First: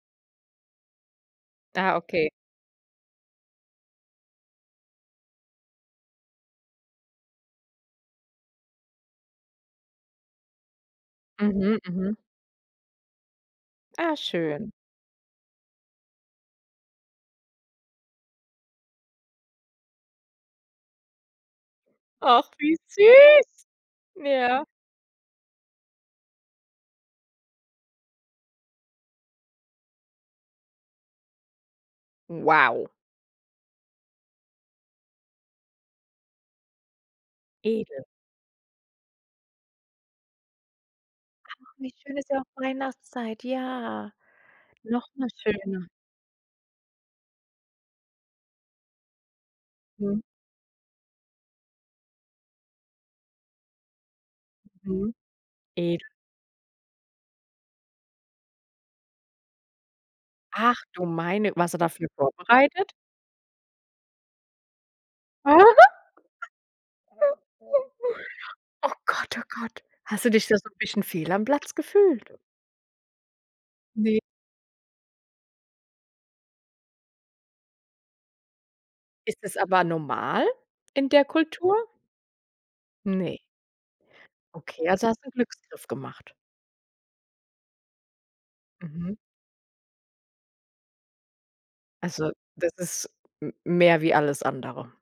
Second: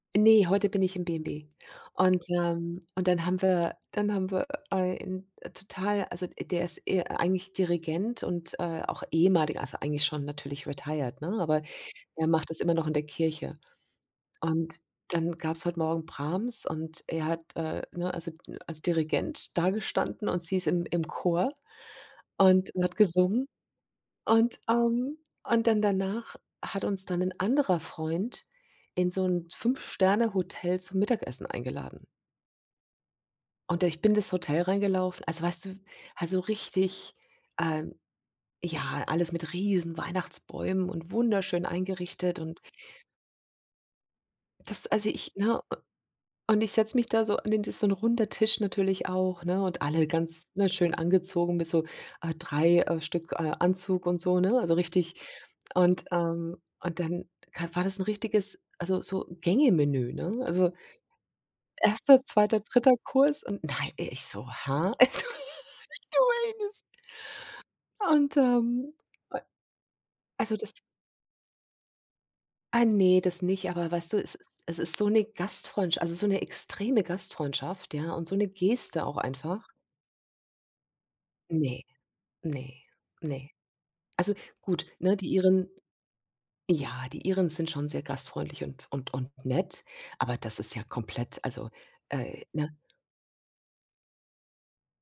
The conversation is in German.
Ne, heute bin ich im B&B. Ah, Und, okay. ähm, und dann haben wir dann haben wir ein, äh, total also der ist e eigentlich Dirigent und, äh, auch ehemaliger also eigentlich schon natürlich retired, ne, aber Mhm, mhm. er macht es immer noch in der Kirche. Ah, schön. Und dann gab's heute Morgen Brahms und er hat äh, ne, also, als Dirigent dagestanden und sie ist im im Chor Ach, und wie hat gesungen. süß. Und, Ja. ähm und dann danach hat uns dann 'n anderer Freund in so 'n 5-Sterne-Hotel zum Mittagessen eingeladen. Wow. Und ich bin das Hotel reingelaufen also weißt du, w also, richtig, äh Edel. ja, alles mit riesen Weihnachtsbäumen und wunderschön Ach, wie schön ist eingerichtet ja und auch Weihnachtszeit. Ja, das also noch mal ich ne u schöner. und ich setze mich da so an den das so 'n runder Tisch natürlich auch ne und alle Mh. ganz, ne, schön angezogen mit so, äh, 3, äh, Stück äh, Anzug und so, ne, also Mhm, richtig und, edel. ähm und dann k war das 'n richtiges also so Gänge Menü, ne? Also Ach du meine warst du dafür erster, zweiter, vorbereitet? dritter Kurs und nei ich so: „Hä?" Also,. Aha [unintelligible] Und, Oh ähm, Gott, ä oh Gott. Hast du dich also da so das 'n bisschen fehl am Platz gefühlt? Ah, ne, das nicht, aber weißt du, Ne. es es es ist so 'ne Gastfreundsch also so 'ne extreme Gastfreundschaft, ja, und so 'ne Geste auch Ist es einfach. aber normal in der Kultur? Ne, ne, ne. Ne. Also, gut, Okay, also ne, hast du die 'n Iren Glücksgriff gemacht? ja, die Iren sind schon sehr gastfreundlich und und Mhm. und nett, aber das ist ja komplett also, Also, äh, das ne? ist m mehr wie alles andere.